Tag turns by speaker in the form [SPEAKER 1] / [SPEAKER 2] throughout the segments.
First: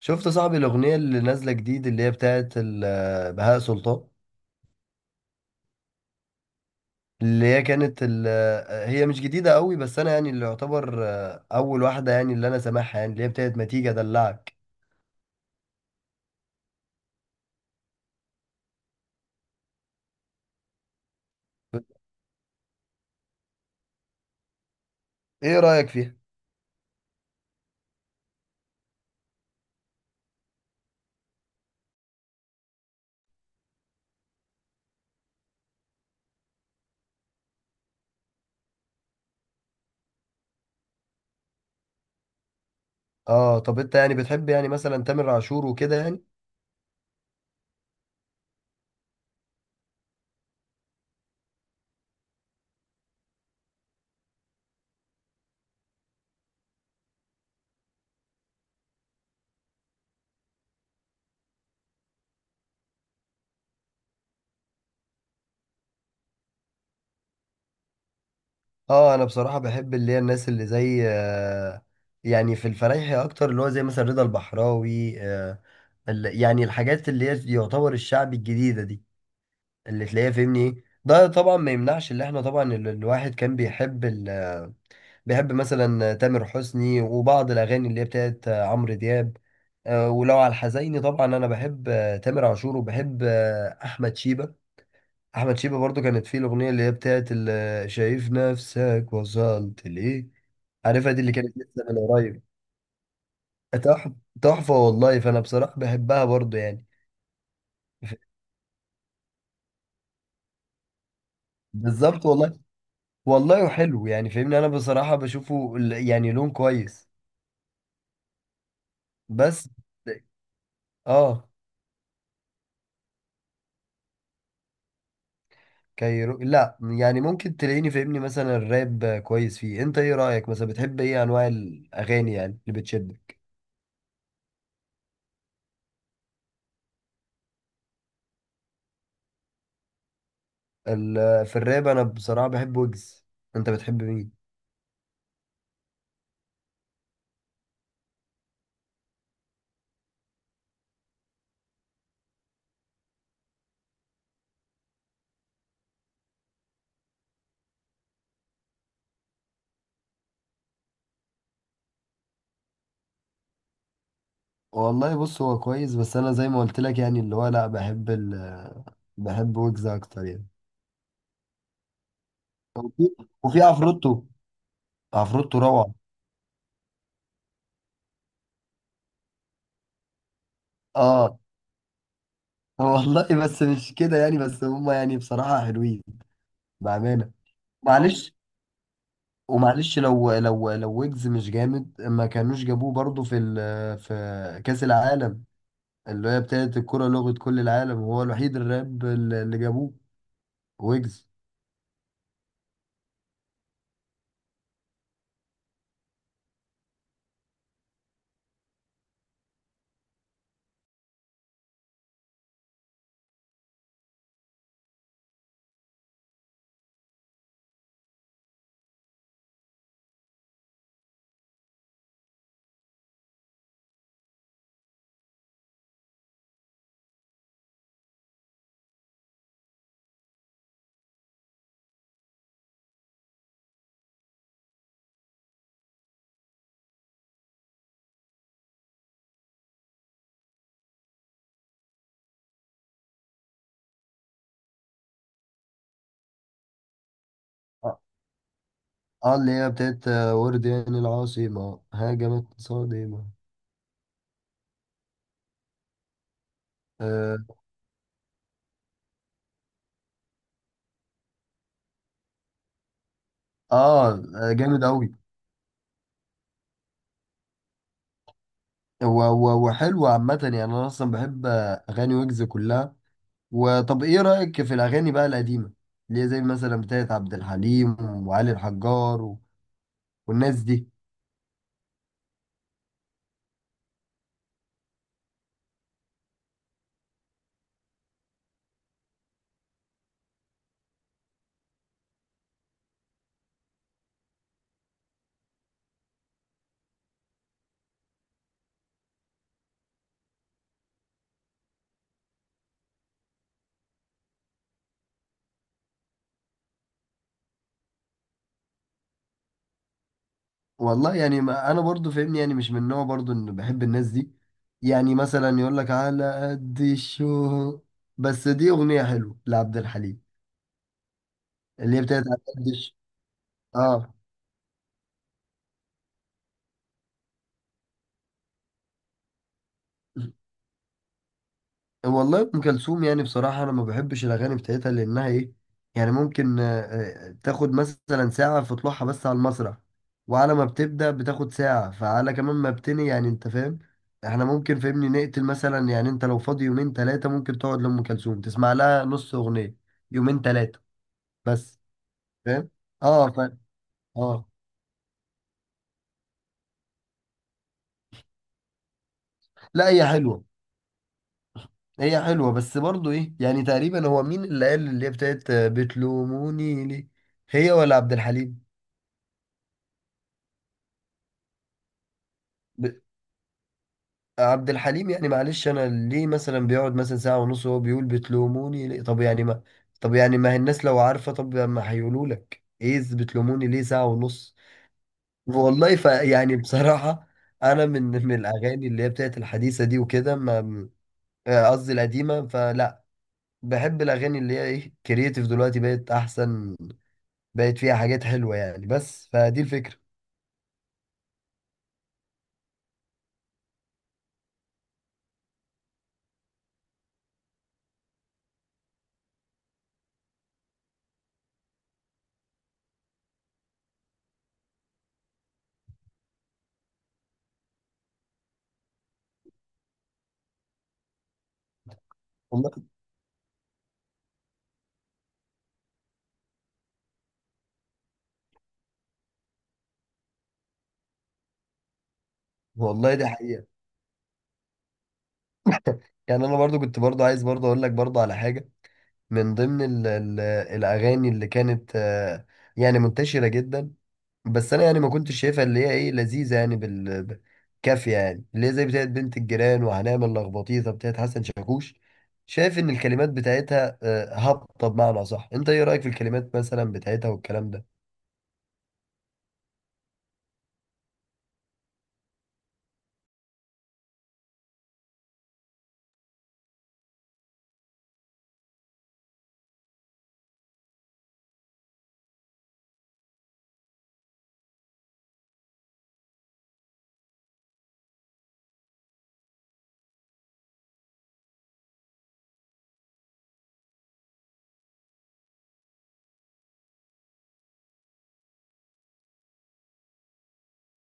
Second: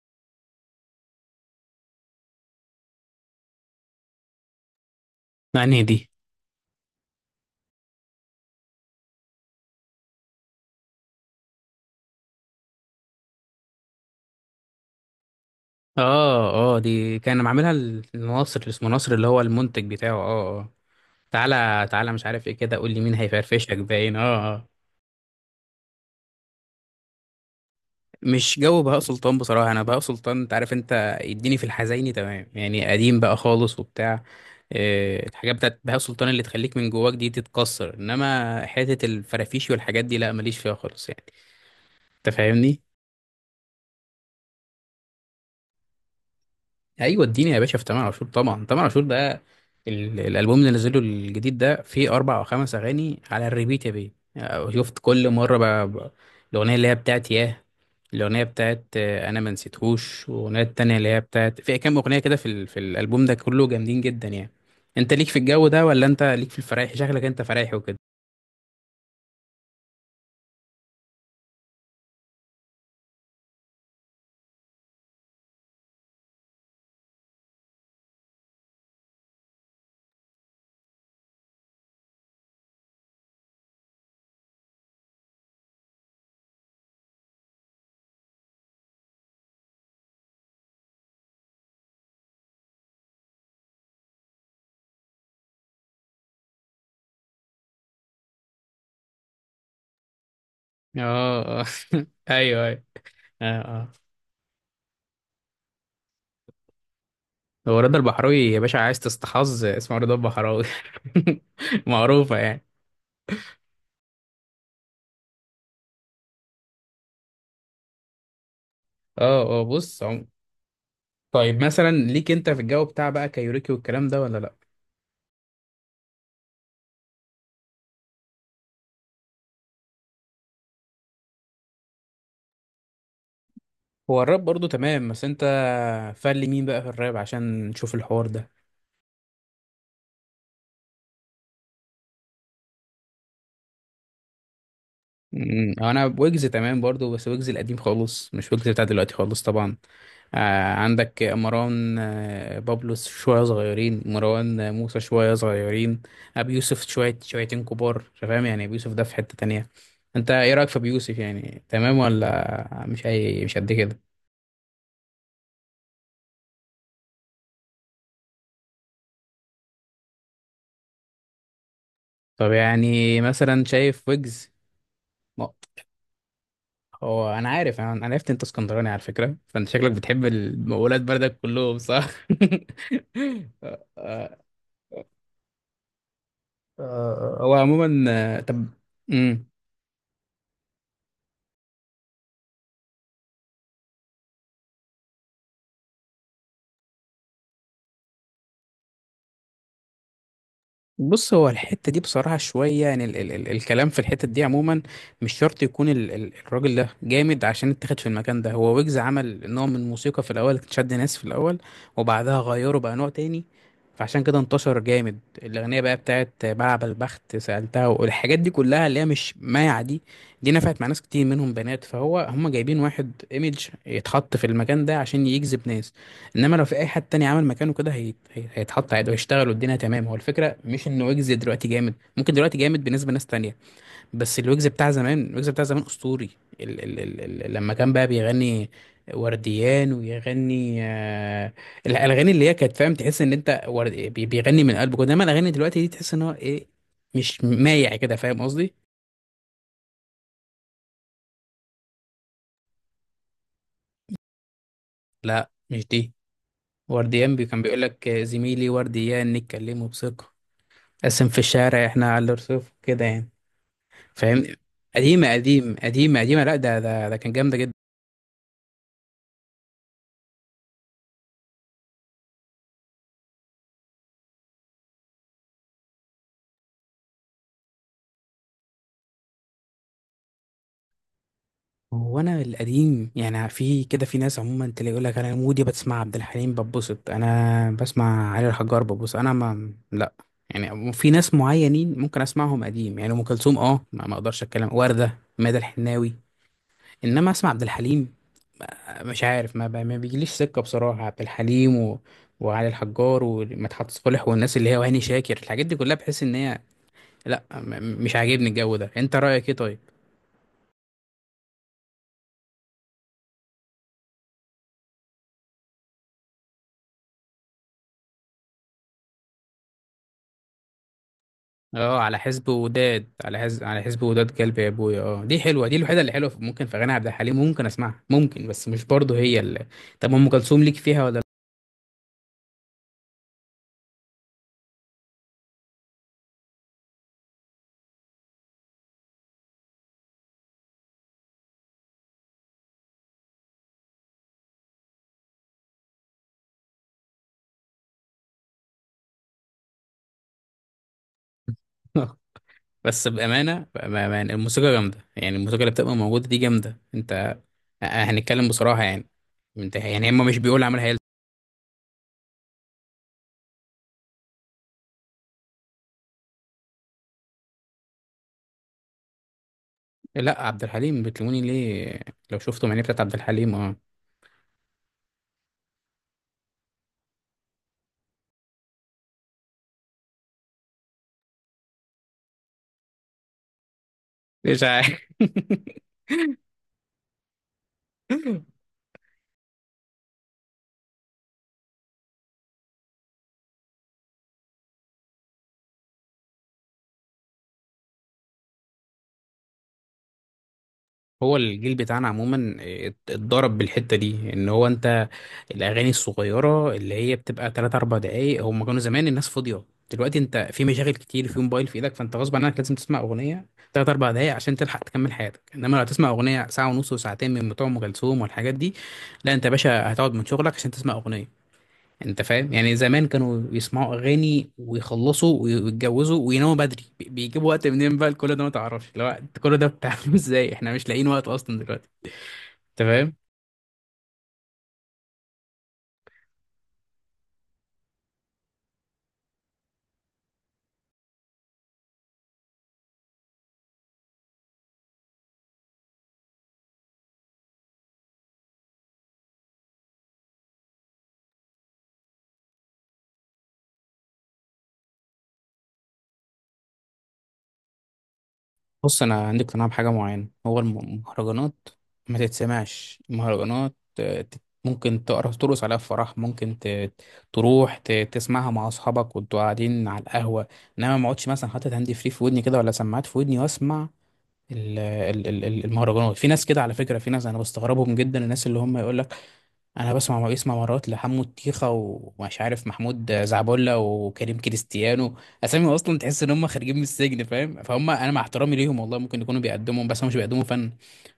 [SPEAKER 1] شفت يا صاحبي الأغنية اللي نازلة جديد اللي هي بتاعت بهاء سلطان.
[SPEAKER 2] مع دي.
[SPEAKER 1] اللي هي كانت ال- هي مش جديدة قوي، بس أنا يعني اللي يعتبر أول واحدة يعني اللي أنا سامعها يعني اللي هي بتاعت ما تيجي أدلعك.
[SPEAKER 2] اه اه، دي كان معاملها الناصر اللي اسمه ناصر اللي هو المنتج بتاعه. اه اه، تعالى تعالى مش عارف ايه كده قول لي مين هيفرفشك باين. اه اه،
[SPEAKER 1] إيه رأيك فيها؟
[SPEAKER 2] مش جو بهاء سلطان بصراحة. انا بهاء سلطان انت عارف، انت اديني في الحزيني تمام يعني قديم بقى خالص وبتاع. الحاجات بتاعت بهاء سلطان اللي تخليك من جواك دي تتكسر، انما حتة الفرافيشي والحاجات دي لا ماليش فيها خالص يعني. انت فاهمني؟
[SPEAKER 1] آه طب أنت يعني بتحب يعني مثلا تامر عاشور وكده يعني؟
[SPEAKER 2] ايوه اديني يا باشا في تامر عاشور. طبعا تامر عاشور ده الالبوم اللي نزله الجديد ده فيه اربع او خمس اغاني على الريبيت يا بيه. يعني شفت؟ كل مره بقى الاغنيه اللي هي بتاعت ياه، الاغنيه بتاعت انا ما نسيتهوش، والاغنيه التانيه اللي هي بتاعت في كام اغنيه كده في في الالبوم ده كله جامدين جدا يعني. انت ليك في الجو ده ولا انت ليك في الفرايح؟ شكلك انت فرايحي وكده.
[SPEAKER 1] آه أنا بصراحة بحب اللي هي الناس اللي زي يعني في الفرايحي أكتر اللي هو زي مثلا رضا البحراوي. يعني الحاجات اللي هي يعتبر الشعب الجديدة دي اللي تلاقيها، فهمني ايه. ده طبعا ما يمنعش اللي احنا طبعا الواحد كان بيحب بيحب مثلا تامر حسني وبعض الاغاني اللي هي بتاعت عمرو دياب. ولو على الحزيني طبعا انا بحب تامر عاشور وبحب احمد شيبة. احمد شيبة برضو كانت فيه الاغنيه اللي هي بتاعت شايف نفسك وصلت ليه. عارفها دي، اللي
[SPEAKER 2] اه
[SPEAKER 1] كانت
[SPEAKER 2] اه.
[SPEAKER 1] لسه من قريب.
[SPEAKER 2] ايوه ايوه. اه اه.
[SPEAKER 1] تحفه. تحفه والله، فانا بصراحه بحبها برضو يعني.
[SPEAKER 2] هو رضا البحراوي يا باشا عايز تستحظ اسمه رضا البحراوي.
[SPEAKER 1] بالظبط
[SPEAKER 2] معروفه يعني.
[SPEAKER 1] والله. والله حلو يعني، فاهمني، انا بصراحة بشوفه يعني لون كويس.
[SPEAKER 2] اه اه.
[SPEAKER 1] بس. اه.
[SPEAKER 2] طيب مثلا ليك انت في الجو بتاع بقى كايوريكي والكلام ده ولا لا؟
[SPEAKER 1] كايرو لا، يعني ممكن تلاقيني فاهمني مثلا الراب كويس فيه. انت ايه رأيك، مثلا بتحب ايه انواع الاغاني يعني اللي بتشدك؟
[SPEAKER 2] هو الراب برضو تمام بس انت فل مين بقى في الراب عشان نشوف الحوار ده؟
[SPEAKER 1] في الراب انا بصراحة بحب ويجز. انت بتحب مين؟
[SPEAKER 2] انا ويجز تمام برضو، بس ويجز القديم خالص مش ويجز بتاع دلوقتي خالص طبعا. آه، عندك مروان، آه بابلو شوية صغيرين، مروان، موسى شوية صغيرين. أبي يوسف شوية شويتين كبار. أنت فاهم يعني؟ أبي يوسف ده في حتة تانية. أنت إيه رأيك في أبي يوسف؟ يعني تمام ولا مش أي مش قد كده؟
[SPEAKER 1] والله بص، هو كويس بس انا زي ما قلت لك يعني اللي هو لا، بحب بحب ويجز اكتر يعني.
[SPEAKER 2] طب
[SPEAKER 1] وفي
[SPEAKER 2] يعني مثلا
[SPEAKER 1] وفي
[SPEAKER 2] شايف
[SPEAKER 1] عفروتو.
[SPEAKER 2] ويجز؟ ما-
[SPEAKER 1] عفروتو روعة.
[SPEAKER 2] هو انا عارف، انا أنا عرفت انت اسكندراني على فكره، فانت شكلك بتحب ولاد بلدك
[SPEAKER 1] اه
[SPEAKER 2] كلهم صح.
[SPEAKER 1] والله، بس مش كده
[SPEAKER 2] آه،.
[SPEAKER 1] يعني، بس هما يعني بصراحة حلوين، بأمانة.
[SPEAKER 2] هو عموما
[SPEAKER 1] معلش.
[SPEAKER 2] طب. مم.
[SPEAKER 1] ومعلش، لو ويجز مش جامد ما كانوش جابوه برضه في في كأس العالم، اللي هي بتاعت الكرة لغة كل العالم. هو الوحيد الراب اللي جابوه، ويجز.
[SPEAKER 2] بص هو الحتة دي بصراحة شوية يعني، ال الكلام في الحتة دي عموما مش شرط يكون ال الراجل ده جامد عشان اتخذ في المكان ده. هو ويجز عمل نوع من موسيقى في الأول كانت شد ناس في الأول، وبعدها غيره بقى نوع تاني. فعشان كده انتشر جامد. الأغنية بقى بتاعت بلعب البخت سألتها والحاجات دي كلها اللي هي مش مايعة دي، دي نفعت مع ناس كتير منهم بنات، فهو هم جايبين واحد ايميج يتحط في المكان ده عشان يجذب ناس. انما لو في اي حد تاني عمل مكانه كده هيتحط عادي وهيشتغل والدنيا تمام. هو الفكره مش ان ويجز دلوقتي جامد، ممكن دلوقتي جامد بالنسبه لناس تانية، بس الويجز بتاع زمان، الويجز بتاع زمان اسطوري. لما كان بقى بيغني ورديان ويغني الاغاني اللي هي كانت، فاهم، تحس ان انت بيغني من قلبك، انما الاغاني دلوقتي دي تحس ان هو ايه، مش مايع
[SPEAKER 1] اه.
[SPEAKER 2] كده. فاهم قصدي؟
[SPEAKER 1] اللي هي بتاعت ورديان، العاصمة هاجمت صادمة.
[SPEAKER 2] لا مش دي.
[SPEAKER 1] اه.
[SPEAKER 2] كان بيقول لك زميلي ورديان نتكلموا بثقه، قسم في الشارع احنا على الرصيف كده يعني. فاهمني؟
[SPEAKER 1] جامد أوي.
[SPEAKER 2] قديمه قديم، قديمه لا ده ده كان جامده جدا.
[SPEAKER 1] و- و- وحلو عامة يعني. أنا أصلا بحب أغاني ويجز كلها. وطب إيه رأيك في الأغاني بقى القديمة؟ اللي هي زي مثلا بتاعت عبد الحليم وعلي الحجار والناس دي.
[SPEAKER 2] هو انا القديم يعني في كده، في ناس عموما تلاقي يقول لك انا مودي بتسمع عبد الحليم ببسط، انا بسمع علي الحجار ببسط، انا ما لا. يعني في ناس معينين ممكن اسمعهم قديم، يعني ام كلثوم اه ما اقدرش اتكلم، ورده، ماذا الحناوي. انما اسمع عبد الحليم، مش عارف ما, ما بيجيليش سكه بصراحه عبد الحليم و... وعلي الحجار ومدحت صالح والناس اللي هي وهاني شاكر، الحاجات دي كلها بحس ان هي لا، مش عاجبني الجو ده. انت رأيك ايه طيب؟
[SPEAKER 1] والله يعني، ما انا برضو فاهمني، يعني مش من نوع برضو ان بحب الناس دي. يعني مثلا يقول لك على قد الشو. بس دي اغنيه حلوه لعبد الحليم،
[SPEAKER 2] اه
[SPEAKER 1] اللي هي
[SPEAKER 2] على
[SPEAKER 1] بتاعت على
[SPEAKER 2] حزب
[SPEAKER 1] قد الشو.
[SPEAKER 2] وداد، على حزب
[SPEAKER 1] اه.
[SPEAKER 2] وداد كلب يا ابويا، اه دي حلوه، دي الوحيده اللي حلوه ممكن في غنى عبد الحليم ممكن اسمعها، ممكن، بس مش برضه هي اللي. طب ام كلثوم ليك فيها ولا؟
[SPEAKER 1] والله ام كلثوم يعني، بصراحه انا ما بحبش الاغاني بتاعتها لانها ايه يعني، ممكن تاخد مثلا ساعه في طلوعها بس على المسرح. وعلى ما بتبدا بتاخد ساعه فعلى كمان ما بتني، يعني انت فاهم. احنا ممكن فهمني نقتل، مثلا يعني انت لو فاضي يومين ثلاثه ممكن تقعد لام كلثوم تسمع لها نص اغنيه. يومين ثلاثه بس.
[SPEAKER 2] لا.
[SPEAKER 1] فاهم.
[SPEAKER 2] بس
[SPEAKER 1] اه.
[SPEAKER 2] بامانه، بامانه
[SPEAKER 1] اه.
[SPEAKER 2] الموسيقى جامده يعني، الموسيقى اللي بتبقى موجوده دي جامده. انت هنتكلم بصراحه يعني، انت
[SPEAKER 1] لا هي
[SPEAKER 2] يعني هم مش
[SPEAKER 1] حلوه.
[SPEAKER 2] بيقول عملها هي؟
[SPEAKER 1] هي حلوه، بس برضو ايه يعني، تقريبا هو مين اللي قال اللي هي بتاعت بتلوموني ليه، هي ولا عبد الحليم؟
[SPEAKER 2] لا، عبد الحليم بتلوموني ليه، لو شفتوا معنيه بتاعت عبد الحليم اه.
[SPEAKER 1] عبد الحليم. يعني معلش، انا ليه مثلا بيقعد مثلا ساعة ونص وهو بيقول بتلوموني ليه؟ طب يعني ما هي الناس لو عارفة، طب ما هيقولوا لك ايه، إز بتلوموني ليه ساعة ونص؟
[SPEAKER 2] مش عارف.
[SPEAKER 1] والله ف يعني بصراحة، انا من الاغاني اللي هي بتاعت الحديثة دي وكده ما قصدي القديمة، فلا. بحب الاغاني اللي هي ايه، كرييتيف دلوقتي بقت احسن، بقت فيها حاجات حلوة يعني. بس فدي الفكرة.
[SPEAKER 2] هو الجيل بتاعنا عموما اتضرب بالحتة دي ان هو انت، الاغاني الصغيرة اللي هي بتبقى 3 4 دقايق، هم كانوا زمان الناس فاضية. دلوقتي انت في مشاغل كتير، في موبايل في ايدك، فانت غصب عنك لازم تسمع اغنية 3 4 دقايق عشان تلحق تكمل حياتك. انما لو تسمع اغنية ساعة ونص وساعتين من بتوع ام كلثوم والحاجات دي، لا انت يا باشا هتقعد من شغلك عشان تسمع اغنية. انت فاهم
[SPEAKER 1] والله.
[SPEAKER 2] يعني؟ زمان كانوا يسمعوا اغاني ويخلصوا ويتجوزوا ويناموا بدري، بيجيبوا وقت منين بقى لكل ده؟ ما تعرفش لو انت كل ده بتعمله. ازاي احنا مش لاقيين وقت اصلا دلوقتي؟ انت فاهم؟
[SPEAKER 1] والله دي حقيقة. يعني انا برضو كنت برضو عايز برضو اقول لك برضو على حاجة. من ضمن ال الأغاني اللي كانت يعني منتشرة جدا، بس أنا يعني ما كنتش شايفها اللي هي إيه، لذيذة يعني كافية، يعني اللي هي زي بتاعت بنت الجيران وهنعمل لخبطيطة بتاعت حسن شاكوش. شايف إن الكلمات بتاعتها هابطة بمعنى صح؟ أنت إيه رأيك في الكلمات مثلا بتاعتها والكلام ده؟
[SPEAKER 2] بص انا عندي اقتناع بحاجه معينه. هو المهرجانات ما تتسمعش المهرجانات. ممكن تقرا ترقص عليها في فرح، ممكن تروح تسمعها مع اصحابك وانتوا قاعدين على القهوه، انما ما اقعدش مثلا حاطط هاند فري في ودني كده، ولا سماعات في ودني واسمع المهرجانات. في ناس كده على فكرة، في ناس انا بستغربهم جدا، الناس اللي هم يقول لك انا بسمع مرات لحمو الطيخة ومش عارف محمود زعبولة وكريم كريستيانو. اسامي اصلا تحس ان هم خارجين من السجن، فاهم؟ فهم انا مع احترامي ليهم والله ممكن يكونوا بيقدموا، بس هم مش بيقدموا فن.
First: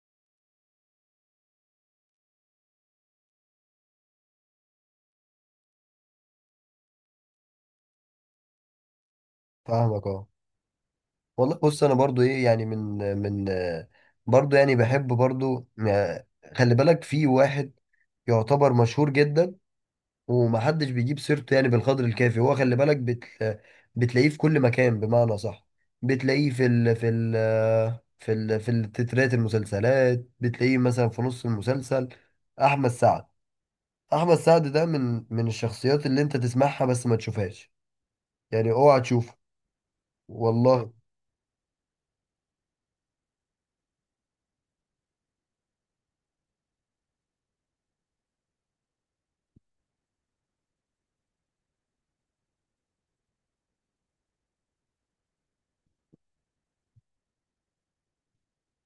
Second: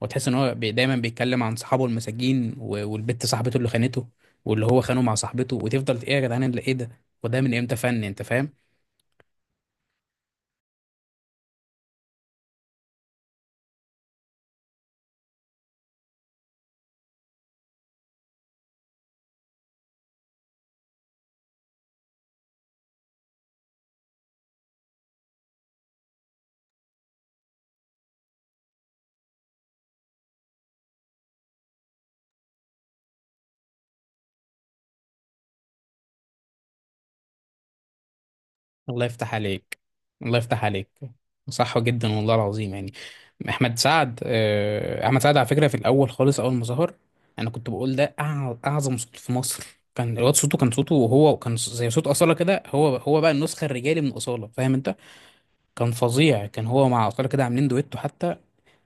[SPEAKER 2] وتحس ان هو دايما بيتكلم عن صحابه المساجين، والبت صاحبته اللي خانته واللي هو خانه مع صاحبته، وتفضل ايه يا جدعان اللي ايه ده؟ وده من امتى فن؟ انت فاهم؟
[SPEAKER 1] فاهمك أه. والله بص، أنا برضو إيه يعني، من من آه، برضو يعني بحب برضو خلي بالك في واحد يعتبر مشهور جدا ومحدش بيجيب سيرته يعني بالقدر الكافي. هو خلي بالك بتلاقيه في كل مكان بمعنى صح. بتلاقيه في في التترات المسلسلات، بتلاقيه مثلا في نص المسلسل. احمد سعد. احمد سعد ده من الشخصيات اللي انت تسمعها بس ما تشوفهاش، يعني اوعى
[SPEAKER 2] الله يفتح
[SPEAKER 1] تشوفه.
[SPEAKER 2] عليك، الله يفتح عليك.
[SPEAKER 1] والله
[SPEAKER 2] صح جدا والله العظيم يعني. احمد سعد، احمد سعد على فكره في الاول خالص، اول ما ظهر انا كنت بقول ده اعظم صوت في مصر. كان الواد صوته، كان صوته وهو كان زي صوت اصاله كده، هو بقى النسخه الرجالي من اصاله. فاهم انت؟ كان فظيع، كان هو مع اصاله كده عاملين دويتو حتى.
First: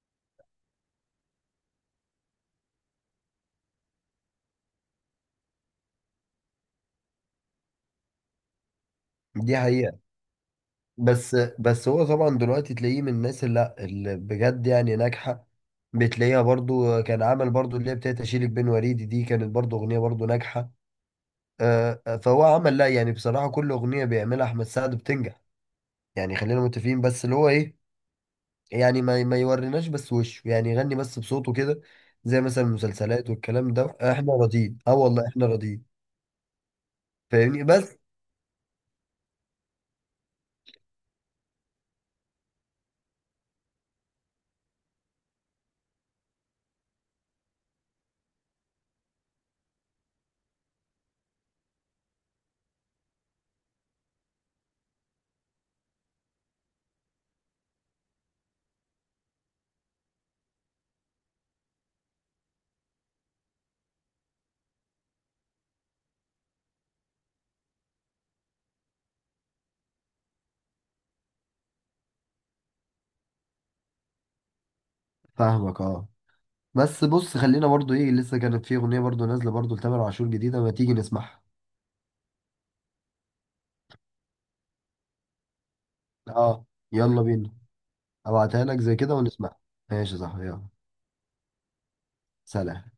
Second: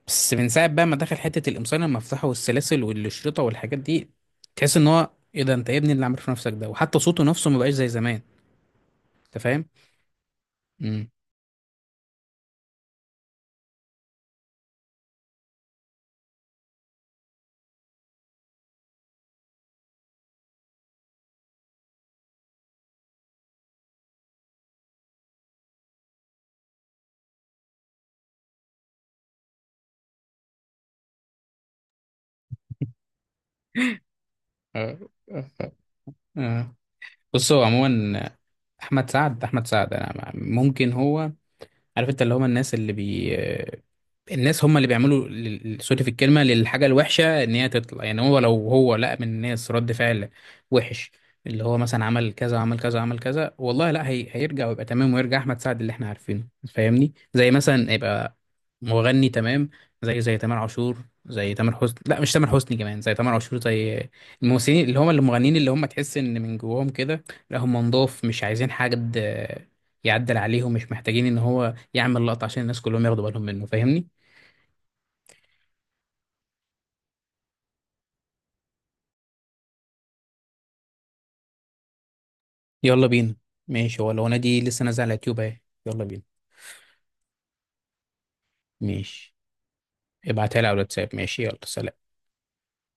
[SPEAKER 2] بس من ساعه بقى ما دخل حته القمصان المفتاحه والسلاسل والشريطه والحاجات دي، تحس ان هو ايه ده؟ انت يا ابني اللي عامل في نفسك ده! وحتى صوته نفسه ما بقاش زي زمان. انت
[SPEAKER 1] دي
[SPEAKER 2] فاهم؟
[SPEAKER 1] حقيقة. بس هو طبعا دلوقتي تلاقيه من الناس اللي لا، اللي بجد يعني ناجحة. بتلاقيها برضو، كان عمل برضو اللي هي بتاعت اشيلك بين وريدي، دي كانت برضو اغنية برضو ناجحة. فهو عمل لا، يعني بصراحة كل أغنية بيعملها أحمد سعد بتنجح يعني. خلينا متفقين، بس اللي هو إيه يعني، ما يوريناش بس وشه يعني، يغني بس بصوته كده، زي مثلا المسلسلات والكلام ده. إحنا راضيين أه،
[SPEAKER 2] امم
[SPEAKER 1] والله إحنا راضيين.
[SPEAKER 2] آه. بص
[SPEAKER 1] فاهمني
[SPEAKER 2] هو
[SPEAKER 1] بس.
[SPEAKER 2] عموما احمد سعد، احمد سعد، انا ممكن هو عارف انت اللي هم الناس اللي بي، الناس هم اللي بيعملوا سوري في الكلمه، للحاجه الوحشه ان هي تطلع. يعني هو لو هو لقى من الناس رد فعل وحش، اللي هو مثلا عمل كذا عمل كذا عمل كذا، والله لا هي، هيرجع ويبقى تمام ويرجع احمد سعد اللي احنا عارفينه. فاهمني؟ زي مثلا يبقى مغني تمام، زي تامر عاشور، زي تامر حسني، لا مش تامر حسني كمان، زي تامر عاشور، زي الممثلين اللي هم المغنيين اللي هم تحس ان من جواهم كده لا هم نضاف، مش عايزين حاجه يعدل عليهم، مش محتاجين ان هو يعمل لقطه عشان الناس كلهم ياخدوا بالهم منه. فاهمني؟
[SPEAKER 1] فاهمك أه. بس بص خلينا برضو إيه، لسه كانت في أغنية برضو نازلة برضو لتامر عاشور جديدة، ما تيجي نسمعها؟
[SPEAKER 2] يلا بينا. ماشي، هو لو انا دي لسه نازله على اليوتيوب اهي، يلا بينا.
[SPEAKER 1] أه. يلا بينا. أبعتها لك زي كده
[SPEAKER 2] ماشي،
[SPEAKER 1] ونسمعها. ماشي يا صاحبي،
[SPEAKER 2] ابعتها
[SPEAKER 1] يلا.
[SPEAKER 2] لي على الواتساب. ماشي، يلا سلام.
[SPEAKER 1] سلام.